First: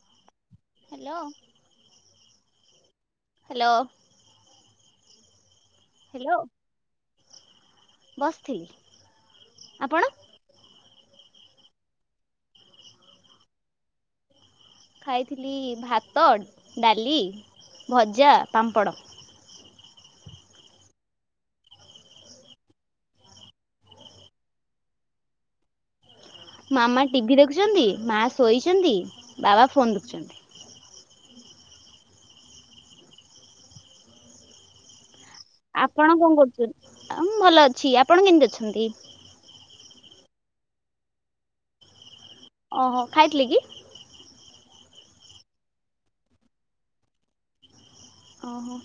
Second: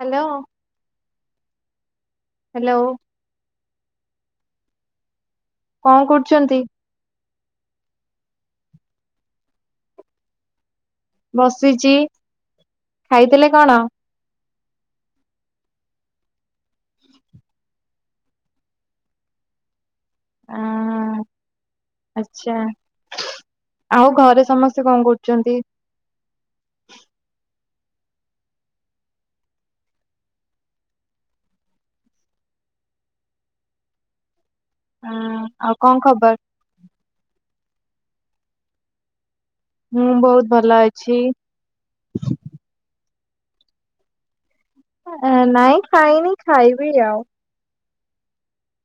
Hello hello hello. Hello. କଣ hello କରୁଚନ୍ତି? ବସିଥିଲି ଆପଣ? ବସିଛି ଖାଇଥିଲେ କଣ? ଖାଇଥିଲି ଭାତ, ଡ଼ାଲି, ଭଜା, ପାମ୍ପଡ଼। ଆଁ ଆଚ୍ଛା ଆଉ ଘରେ ସମସ୍ତେ କଣ କରୁଛନ୍ତି? ମାମା ଟିଭି ଦେଖୁଛନ୍ତି ମା ଶୋଇଛନ୍ତି ବାବା ଫୋନ୍ ଦେଖୁଛନ୍ତି। ହୁଁ। ଆପଣ କଣ କରୁଛନ୍ତି ମୁଁ ଭଲ ଅଛି ଆପଣ କେମିତି ଅଛନ୍ତି? ମୁଁ ବହୁତ୍ ଭଲ ଅଛି। ଓ ହୋ ଖାଇଥିଲେ କି। ନାଇଁ ଖାଇନି ଖାଇବି ଆଉ। ଓ ହୋ।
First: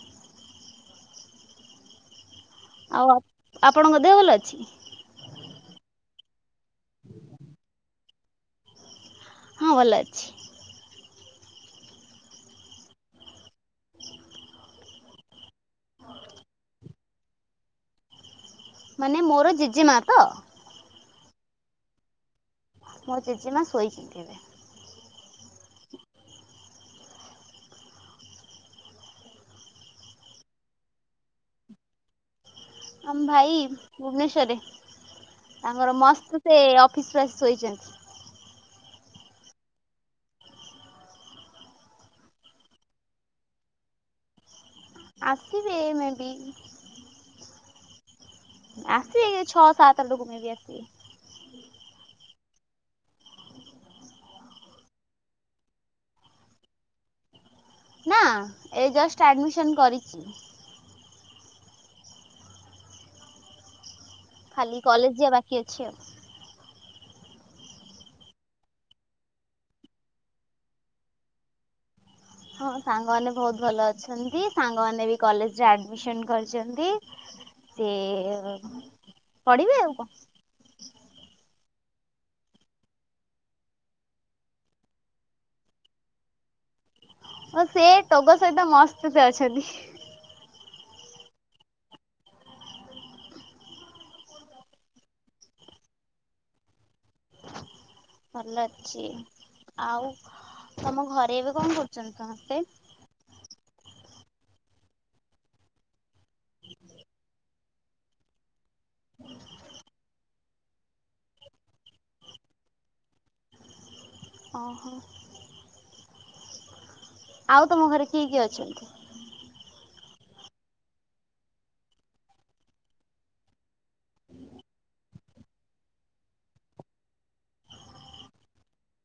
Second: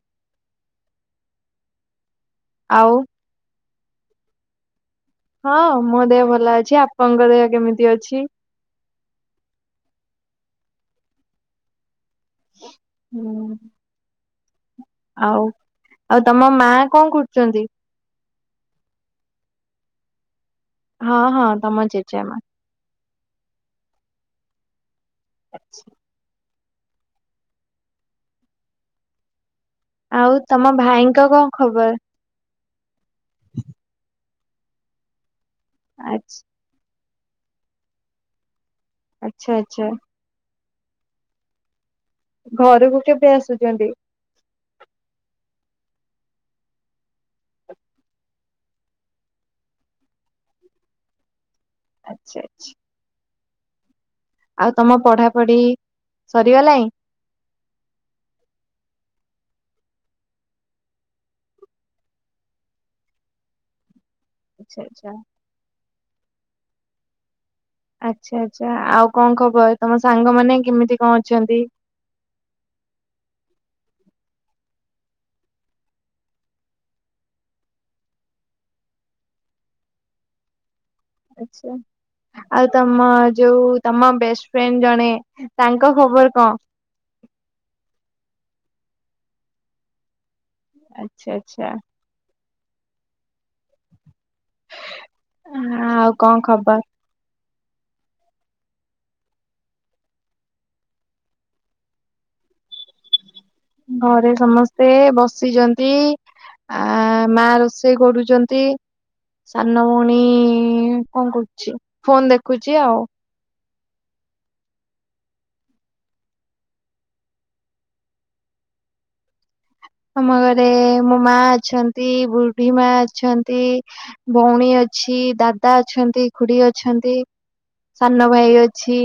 ଆଉ ଆ ଆପଣଙ୍କ ଦେହ ଭଲ ଅଛି? ହଁ ମୋ ଦେହ ଭଲ ଅଛି ଆପଣଙ୍କ ଦେହ କେମିତି ଅଛି? ହଁ ଭଲ ଅଛି। ହୁଁ। [inaudible] ଆଉ ଆଉ ତମ ମା କଣ କରୁଛନ୍ତି? ମାନେ ମୋର ଜେଜେ ମା ତ? ହଁ ହଁ ତମ ଜେଜେ ମା। ମୋ ଜେଜେ ମା ଶୋଇଚନ୍ତି ଏବେ। ଆଚ୍ଛା। ଆଉ ତମ ଭାଇଙ୍କ କଣ ଖବର? ଆମ ଭାଇ ଭୁବନେଶ୍ଵରରେ ତାଙ୍କର ଆଚ୍ଛା ମସ୍ତ୍ ସେ ଅଫିସ୍ ରୁ ଆସି ଶୋଇଛନ୍ତି। ଆଚ୍ଛା ଆଚ୍ଛା। ଘରକୁ କେବେ ଆସୁଛନ୍ତି? ଆସିବେ ମେ ବି ଆସିବେ ଛଅ ସାତ ଲୋକ [unintelligible] ଆଚ୍ଛା ଆଚ୍ଛା। ଆଉ ତମ ପଢ଼ାପଢ଼ି ସରିଗଲାଣି? ନାଁ ଏଇ ଜଷ୍ଟ୍ ଆଡ଼ମିସନ୍ କରିଛି। ଖାଲି ଆଚ୍ଛା ଆଚ୍ଛା। କଲେଜ ଯିବା ବାକି ଅଛି ଆଉ। ଆଚ୍ଛା ଆଛା ଆଉ କଅଁ ଖବର ତମ ସାଙ୍ଗମାନେନ କେମିତି କଅଁ ଅଛନ୍ତି? ହଁ ସାଙ୍ଗମାନେ ବହୁତ ଭଲ ଅଛନ୍ତି ସାଙ୍ଗମାନେ ବି କଲେଜରେ ଆଡମିସନ କରିଚନ୍ତି। ସେ ପଢିବେ ଆଉ କଣ? ଆଚ୍ଛା। ଆଉ ତମ ଯୋଉ ତମ ବେଷ୍ଟ ଫ୍ରେଣ୍ଡ ଜଣେ ତାଙ୍କ ଖବର କଅଁ? ଓ ସେ ଟୋଗ ସହିତ ମସ୍ତ ସେ ଅଛନ୍ତି। ଆଚ୍ଛା ଆଚ୍ଛା। ଆଉ କଅଁ ଖବର? ଭଲ ଅଛି ଆଉ ତମ ଘରେ ଏବେ କଅଁ କରୁଚନ୍ତି ସମସ୍ତେ? ଘରେ ସମସ୍ତେ ବସିଛନ୍ତି ଆ ମା ରଷେଇ ସେଇ କରୁଚନ୍ତି ସାନ ଭଉଣୀ କଅଁ କରୁଛ ଫୋନ ଦେଖୁଚି ଆଉ। ଅହ। ଆଉ ତମ ଘରେ କିଏ କିଏ ଅଛିନ୍ତି? ଆମ ଘରେ ମୋ ମା ଅଛନ୍ତି ବୁଢୀ ମା ଅଛନ୍ତି ଭଉଣୀ ଅଛି ଦାଦା ଅଛନ୍ତି ଖୁଡି ଅଛନ୍ତି। ସାନ ଭାଇ ଅଛି।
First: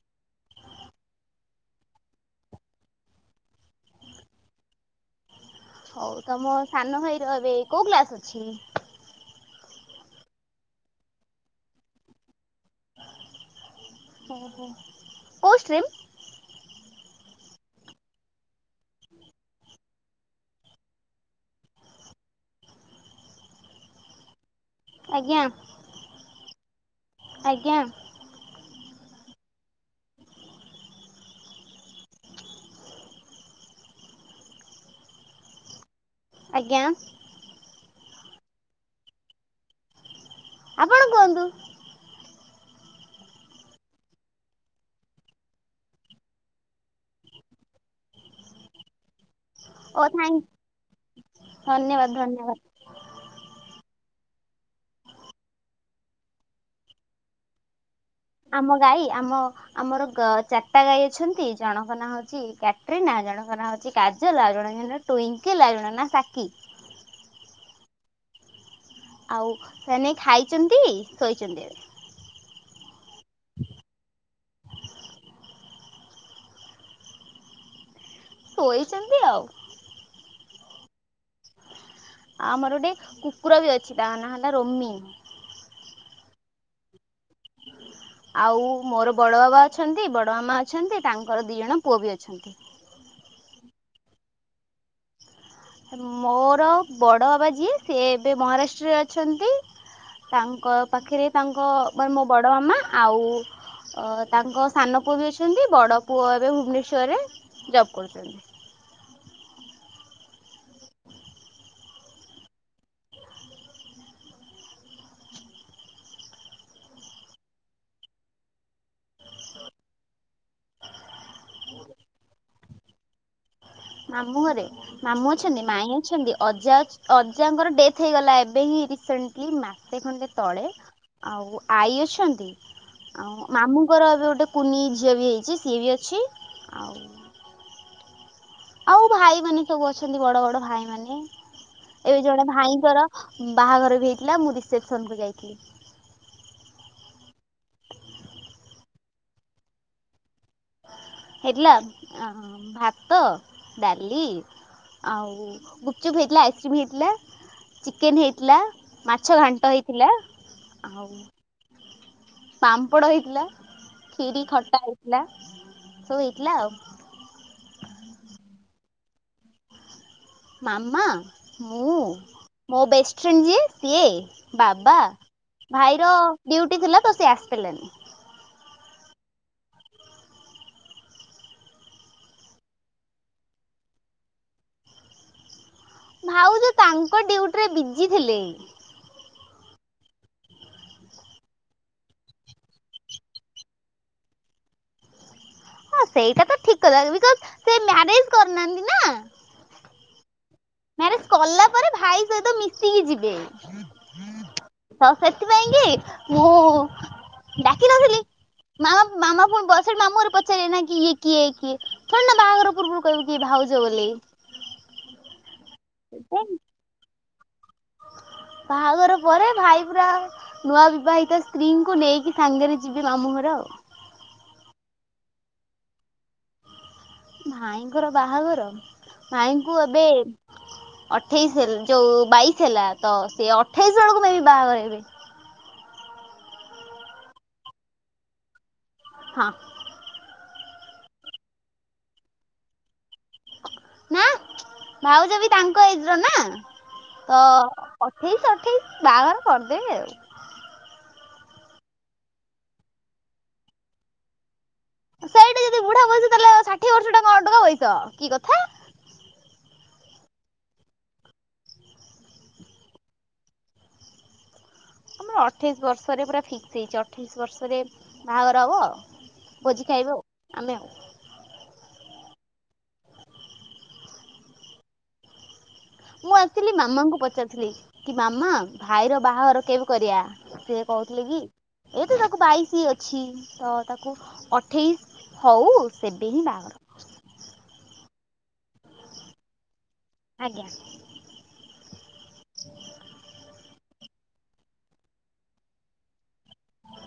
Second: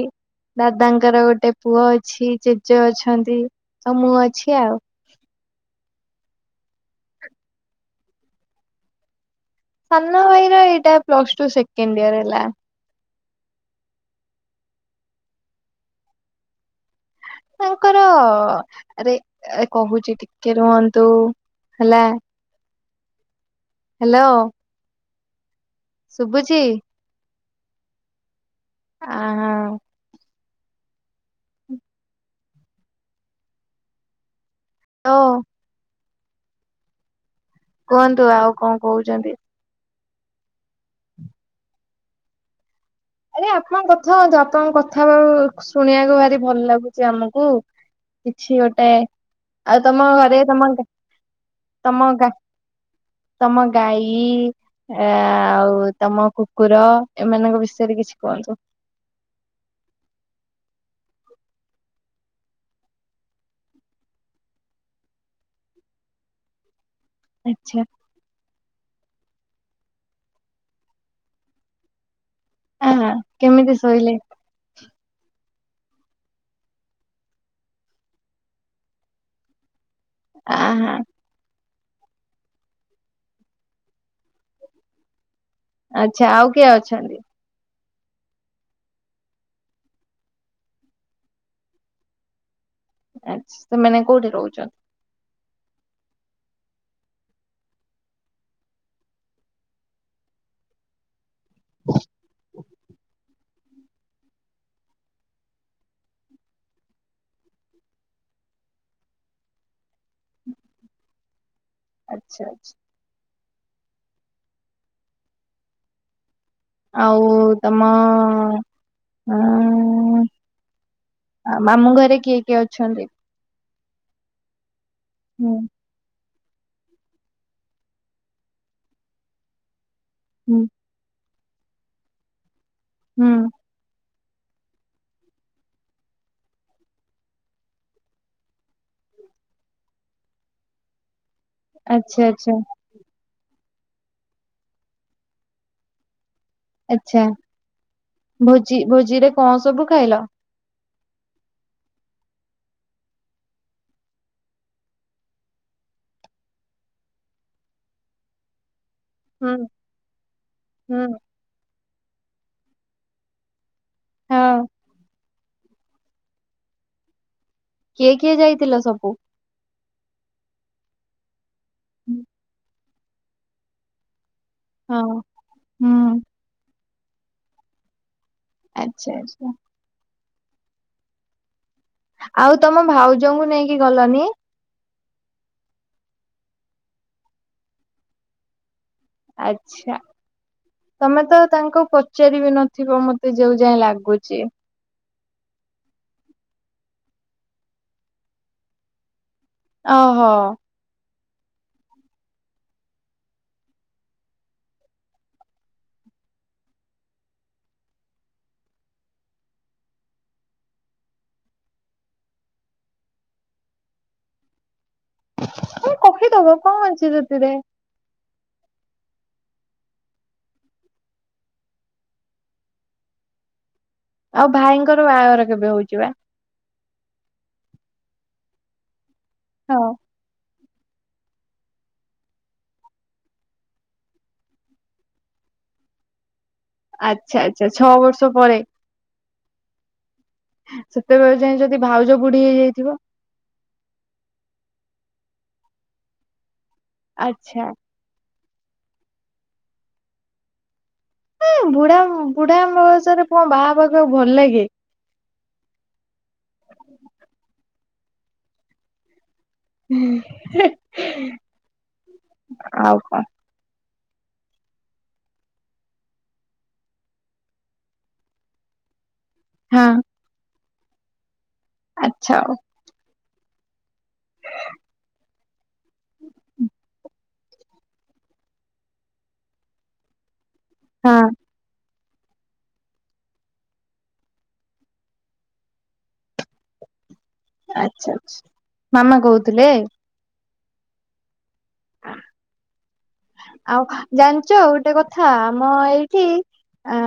ଦାଦାଙ୍କର ଗୋଟେ ପୁଅ ଅଛି, ଜେଜେ ଅଛନ୍ତି, ତ ମୁୁ ଅଛି ଆଉ। ହଉ ତମ ସାନ ଭାଇ ର ଏବେ କୋଉ କ୍ଲାସ ଅଛି? ସନା ଭାଇର ଏଇଟା ପ୍ଲସ୍ ଟୁ ସେକେଣ୍ଡ ୟର୍ ହେଲା। ହଁ ହୋଉ କୋଉ ଷ୍ଟ୍ରିମ୍? ତାଙ୍କର ରେ କହୁଛି ଟିକେ ରୁହନ୍ତୁ ହେଲା ହ୍ୟାଲୋ। ଆଜ୍ଞା। ଶୁଭୁଛିି? ଆଜ୍ଞା। ଆଁ ହଁ। ହ। [unintelligible] ଆଜ୍ଞା। କୁହନ୍ତୁ ଆଉ କଅଁ କହୁଚନ୍ତି? ଆପଣ କୁଅନ୍ତୁ? ଆରେ ଆପଣଙ୍କ କଥା କୁହନ୍ତୁ ଆପଣଙ୍କ କଥା ଶୁଣିବାକୁ ଭାରି ଭଲ ଲାଗୁଚି ଆମକୁ। କିଛି ଗୋଟେ ଆଉ ତମ ଓ ଥ୍ୟାଙ୍କ ଘରେ ତମା ଧନ୍ୟବାଦ ତମ ଗା ଧନ୍ୟବାଦ ତମ ଗାଈ ଆ ଆଉ ତମ କୁକୁର ଏମାନଙ୍କ ବିଷ ଟେରି ବିଚ୍ ଆମ ଗାଈ ଆମ ଆମର ଗ୍ ଚାରିଟା ଗାଈ ଅଛନ୍ତି। ଜଣଙ୍କ ନାଁ ହୋଉଛି କ୍ୟାଟ୍ରିନା ଜଣଙ୍କ ନା ହୋଇଛି କାଜଲ୍ ଆଉ ଜଣେଙ୍କ ନା ଟୁଇଁଙ୍କିଲ୍ ଆଉ ଜଣଙ୍କ ନା ସାକୀ। ଆଚ୍ଛା। ଆଉ ସେ ଏଇନେ ଖାଇବନ୍ତି ଶୋଇଚନ୍ତି ଏବେ। ହଁ ହଁ କେମିତି ଶୋଇଲେ? ଶୋଇଚନ୍ତି ଆଉ। ଆଁ ହାଁ। ଆମର ଗୋଟେ କୁକୁର ବି ଅଛି ତା ନା ହେଲା ରୋମି। ଆଚ୍ଛା ଆଉ କିଏ ଅଛନ୍ତି? ଆଉ ମୋର ବଡ଼ ବାବା ଅଛନ୍ତି ବଡ଼ ମାମା ଅଛନ୍ତି ତାଙ୍କର ଦି ଜଣ ପୁଅ ବି ଅଛନ୍ତି। ଆଚ୍ଛା। ସେମାନେ କୋଉଠି ରହୁଚନ୍ତି? ମୋର ବଡ଼ ବାବା ଯିଏ ସିଏ ଏବେ ମହା ରାଷ୍ଟ୍ରରେ ଅଛନ୍ତି। ତାଙ୍କ ପାଖେରେ ତାଙ୍କ ମାନେ ମୋ ବଡ଼ ମାମା ଆଉ ଅ ତାଙ୍କ ସାନ ପୁଅ ବି ଅଛନ୍ତି, ବଡ଼ ପୁଅ ଏବେ ଭୁବନେଶ୍ୱରରେ ଜବ୍ କରୁଚନ୍ତି। ଆଚ୍ଛା ଆଚ୍ଛା। ଆଉ ତମ ହଁ ଆଉ ମାମୁଁ ଘରେ କିଏ କିଏ ଅଛନ୍ତି? ମାମୁଁ ଘରେ ମାମୁଁ ହୁଁ ଅଛନ୍ତି, ମାଇଁ ଅଛନ୍ତି। ଅଜା ଅଚ୍ ଅଜାଙ୍କର ଡେଥ୍ ହେଇଗଲା ଏବେ ହିଁ ରିସେଣ୍ଟଲି ମାସେ ଖଣ୍ଡେ ହୁଁ ତଳେ। ଆଉ ଆଈ ଅଛନ୍ତି ହୁଁ ଆଉ ମାମୁଁଙ୍କର ଏବେ ଗୋଟେ କୁନି ଝିଅ ବି ହେଇଛି ସିଏ ବି ଅଛି ଆଉ ଆଉ ଭାଇ ମାନେ ସବୁ ଅଛନ୍ତି ବଡ଼ ବଡ଼ ଭାଇ ମାନେ ଏବେ ଆଚ୍ଛା ଜଣେ ଆଚ୍ଛା ଭାଇଙ୍କର ବାହାଘର ବି ହେଇଥିଲା ମୁଁ ରିସେପ୍ସନ୍ କୁ ଯାଇଥିଲି। ଆଚ୍ଛା ଭୋଜି ଭୋଜିରେ କଣ ସବୁ ଖାଇଲ? ହେଇଥିଲା ଆଁ ଭାତ, ଡାଲି ଆଉ ଗୁପଚୁପ୍ ହେଇଥିଲା, ଆଇସ୍କ୍ରିମ୍ ହେଇଥିଲା, ଚିକେନ୍ ହେଇଥିଲା। ମାଛ ହୁଁ ଘାଣ୍ଟ ହେଇଥିଲା, ହୁଁ ଆଉ ପାମ୍ପଡ଼ ହେଇଥିଲା। କ୍ଷୀରି, ହଁ ଖଟା ହେଇଥିଲା ସବୁ ହେଇଥିଲା ଆଉ। କିଏ କିଏ ଯାଇଥିଲ ସବୁ? ମାମା, ମୁଁ, ମୋ ବେଷ୍ଟ୍ ଫ୍ରେଣ୍ଡ୍ ଯିଏ ସିଏ। ବାବା, ହଁ ଭାଇର ହୁଁ ଡିୟୁଟି ଥିଲା ତ ସେ ଆସିି ପାରିଲାନି। ଆଚ୍ଛା ଆଚ୍ଛା। ଆଉ ତମ ଭାଉଜଙ୍କୁ ନେଇକି ଗଲନି? ଭାଉଜ ତାଙ୍କ ଡ୍ୟୁଟିରେ ବିଜି ଥିଲେ। ଆଚ୍ଛା। ତମେ ତ ତାଙ୍କୁ ପଚାରି ବି ନଥିବ ମତେ ଯୋଉ ଯାଏଁ ଲାଗୁଚି। ହଁ ସେଇଟା ତ ଠିକ୍ କଥା ବିକଜ୍ ସେ ମ୍ୟାରେଜ୍ କରି ନାହାନ୍ତି ନା? ଓ ହୋ। ମ୍ୟାରେଜ୍ କଲା ପରେ ଭାଇ ସହିତ ମିଶିକି ଯିବେ। ହଁ ସେଥିପାଇଁ କି ମୁଁ ଡାକ ନଥିଲି। ମାମା ମାମା ପୁଣି ପଛରେ ମାମୁଁ ହରକୁ ପଚାରିବେ ନା କି ଏ କିଏ କିଏ ଥୋଇ ନା ବାହାଘର ପୂର୍ବରୁ କହିବୁ କି ଇଏ ଭାଉଜ ବୋଲି? କହି ଦବ ସେଥିପାଇଁ କଣ ଅଛି ସେଥିରେ? ବାହାଘର ପରେ ଭାଇ ପୁରା ନୂଆ ବିବାହିତ ସ୍ତ୍ରୀଙ୍କୁ ନେଇକି ସାଙ୍ଗେରେ ଯିବେ ମାମୁଁ ଘର ଆଉ। ଆଉ ଭାଇଙ୍କର ବାହାଘର କେବେ ହୋଉଛି ପା? ଭାଇଙ୍କର ବାହାଘର? ହଁ। ଭାଇଙ୍କୁ ଏବେ ଆଠେଇସି ହେଲ୍ ଯୋଉ ବାଇଶି ହେଲା ତ ସେ ଆଠେଇଶି ବେଳକୁ ମ ଏଇ ବାହାଘର ହେବେ। ଆଚ୍ଛା ଆଚ୍ଛା ଛଅ ବର୍ଷ ପରେ। ହଁ। ସେତେବେଳେ ଯାଏ ଯଦି ଭାଉଜ ବୁଢୀ ହେଇଯାଇଥିବ? ନାଁ, ଭାଉଜ ବି ତାଙ୍କ ଏଜ ର ନା ତ ଆଚ୍ଛା ଅଠେଇଶ ଅଠେଇଶ ବାହାଘର କରିଦେବେ ଆଉ। ଉଁ ବୁଢା ବୁଢା ଵୟସରେ କଣ ବାହା ହେବା କୁ ଭଲ ଲାଗେ? ସେଇଠି ଯଦି ବୁଢା ବୟସ ତାହେଲେ, ଷାଠିଏ ବର୍ଷ ଟା କଣ ଅଠର ବର୍ଷ କି କଥା? [unintelligible] ଆଉ କଣ? ଆମର ଅଠେଇଶ ବର୍ଷରେ ପୁରା ଫିକ୍ସ ହେଇଛି, ଅଠେଇଶ ବର୍ଷରେ ବାହାଘର ହେବ। ହଁ ଭୋଜି ଖାଇବୁ ଆଉ ଆମେ। ଆଚ୍ଛା। ମୁଁ ଆକ୍ଚୁଆଲି ମାମାଙ୍କୁ ପଚାରୁଥିଲି କି ମାମା ଭାଇର ବାହାଘର କେବେ କରିବା? ସେ କହୁଥିଲେ ହଁ କି? ଏ ତ ତାକୁ ବାଇଶି ଅଛି, ତ ତାକୁ ଅଠେଇଶି ହଉ ସେବେ ହିଁ ବାହାଘର। ଆଛା ଆଛା ମାମା କହୁଥିଲେ? ଆଜ୍ଞା। ଆ ଆଉ ଜାଣିଛ ଗୋଟେ କଥା ମ ଏଇଠି ଆ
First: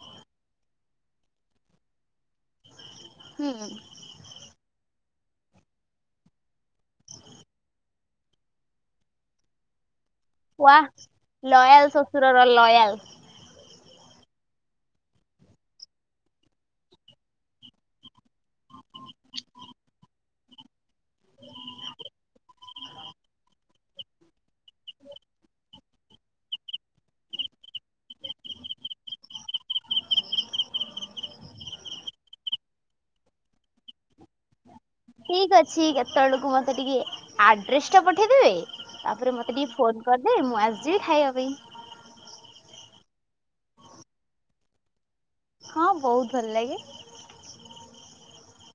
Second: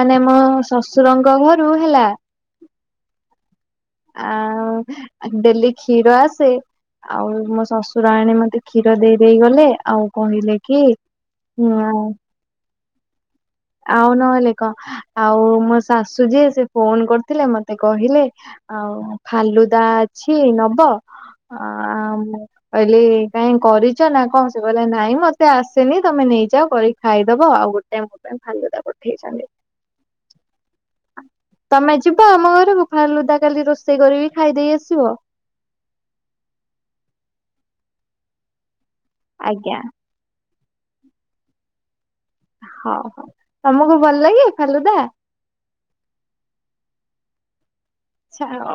ମାନେ ମୋ ଶଶୁରଙ୍କ ଘରୁ ହେଲା। ହୁଁ ଆଉ ଡେଲି କ୍ଷୀର ଆସେ ଆଉ ମୋ ଶଶୁର ଆଣୀ ମତେ କ୍ଷୀର ଦେଇଦେଇ ଗଲେ ଆଉ କହିଲେ କି ମ ତୋର ଲୟାଲ। ଆଉ ନହେଲେ କଣ, ଆଉ ମୋ ଶାଶୁ ଯିଏ ସେ ଫୋନ୍ କରିଥିଲେ ମତେ କହିଲେ। ଆଉ ଫାଲୁଦା ଅଛି ନବ ଆ ଆ ମୁ କହିଲି କାଇଁ କରିଛ ନା କଣ, ସେ କହିଲ ନାଇଁ ମତେ ଆସେନି ତମେ ନେଇଯାଅ କରି ଖାଇଦେବା ଆଉ ଗୋଟେ ମୁଦା ଫାଲୁଦା ପଠେଇଛନ୍ତି। ତମେ ଯିବ ଆମ ଘରକୁ ଫାଲୁଦା କାଲି ରୋଷେଇ କରିକି ଖାଇଦେଇ ଆସିବ। ଠିକ୍ ଅଛି, କେତେବେଳକୁ ମୋତେ ଟିକେ ଆଡ୍ରେସ୍ ଟା ପଠେଇଦେବେ, ତାପରେ ମୋତେ ଟିକେ ଆଜ୍ଞା ଫୋନ୍ କରିଦେବେ ମୁଁ ଆସିଥିବି ଖାଇବା ପାଇଁ। ହଁ, ହଁ, ତମକୁ ଭଲ ଲାଗେ ଫାଲୁଦା ହଁ, ବହୁତ୍ ଭଲ ଲାଗେ। ଛାଡ,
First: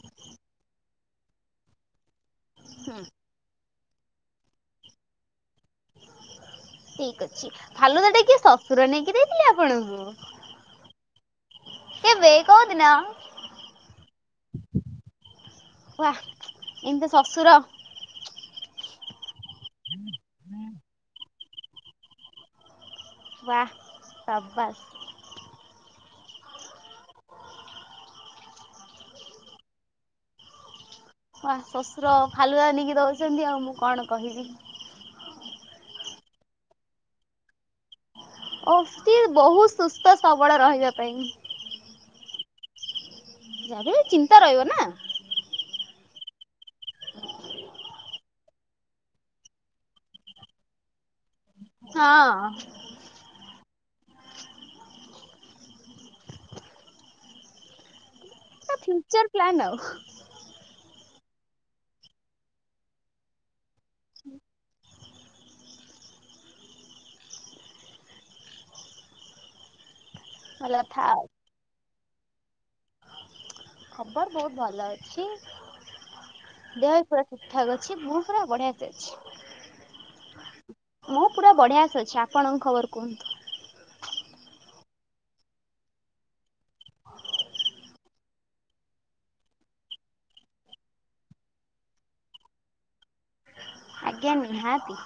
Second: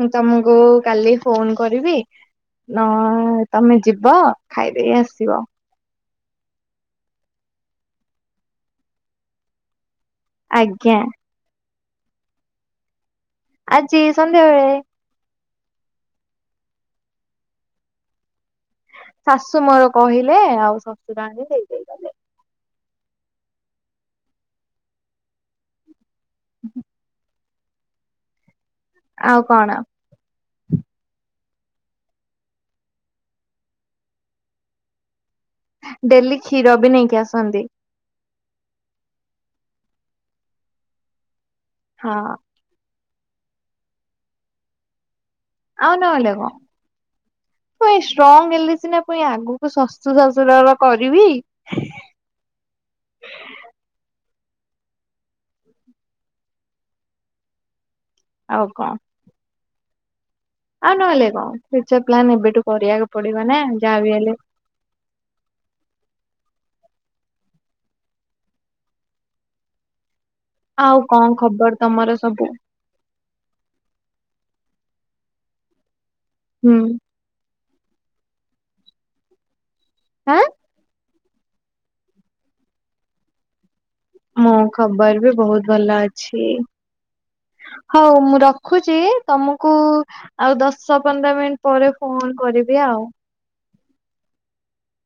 ମୁଁ ତମକୁ କାଲି ଫୋନ କରିବି। ହୁଁ ନ ତମେ ଯିବ ଖାଇଦେଇ ଆସିବ। ଠିକ୍ ଅଛି, ଫାଲୁଦା ଟା କିଏ ଶଶୁର ନେଇକି ଦେଇଥିଲେ ଆପଣଙ୍କୁ। ଆଜ୍ଞା କେଵେ କୋଉ ଦିନ? ଆଜି ସନ୍ଧ୍ୟାବେଳେ। ୱାହ୍ ଏମିତି ଶ୍ୱଶୁର। ଶାଶୁ ମୋର କହିଲେ ଆଉ ଶଶୁର ଆଣି ଦେଇ ୱାହ ସାବାସ। ଆଉ କଣ ହ ଶଶୁର ଫାଲୁଆ ନେଇକି ଦଉଛନ୍ତି ଆଉ ମୁଁ କଣ କହିବି। ଡେଲି କ୍ଷୀର ବି ନେଇକି ଆସନ୍ତି। ଅତି ବହୁତ ସୁସ୍ଥ ସବଳ ରହିବା ପାଇଁ। ହଁ ଯାହବି ଚିନ୍ତା ରହିବ ନା। ଆଉ ନହଲେ କଣ। ଏଇ ଷ୍ଟ୍ରଙ୍ଗ ହେଲେ ସିନା ପୁଣି ଆଗକୁ ଶଶୁ ଶଶୁରର କରିବି‌। ହଁ। ଆଉ କଣ ଫ୍ୟୁଚର ପ୍ଲାନ୍ ଆଉ? ଆଉ ନହେଲେ କଣ ଫ୍ୟୁଚର ପ୍ଲାନ୍ ଏବେଠୁ କରିବାକୁ ପଡିବ ନା ଯାହା ବିି ହେଲେ ଭଲ ଆଉ କଥା କଣ ଖବର ତମର ସବୁ? ଖବର ବହୁତ ଭଲ ଅଛି ହୁଁ ଦେହ ଫ ଠିକ ଠାକ ଅଛି, ମୁଁ ପୁରା ବଢିଆ ସେ ଅଛି। ଆଁ ମୁଁ ପୁରା ବଢିଆସେ ଅଛି, ଆପଣଙ୍କ ଖବର କୁହନ୍ତୁ? ମୋ ଖବର ବି ବହୁତ ଭଲ ଅଛି। ହଉ ମୁଁ ରଖୁଛି ତମକୁ ଆଉ ଦଶ ପନ୍ଦର ମିନିଟ ପରେ ଫୋନ୍ କରିବି ଆଉ। ଆଜ୍ଞା ନିହାତି।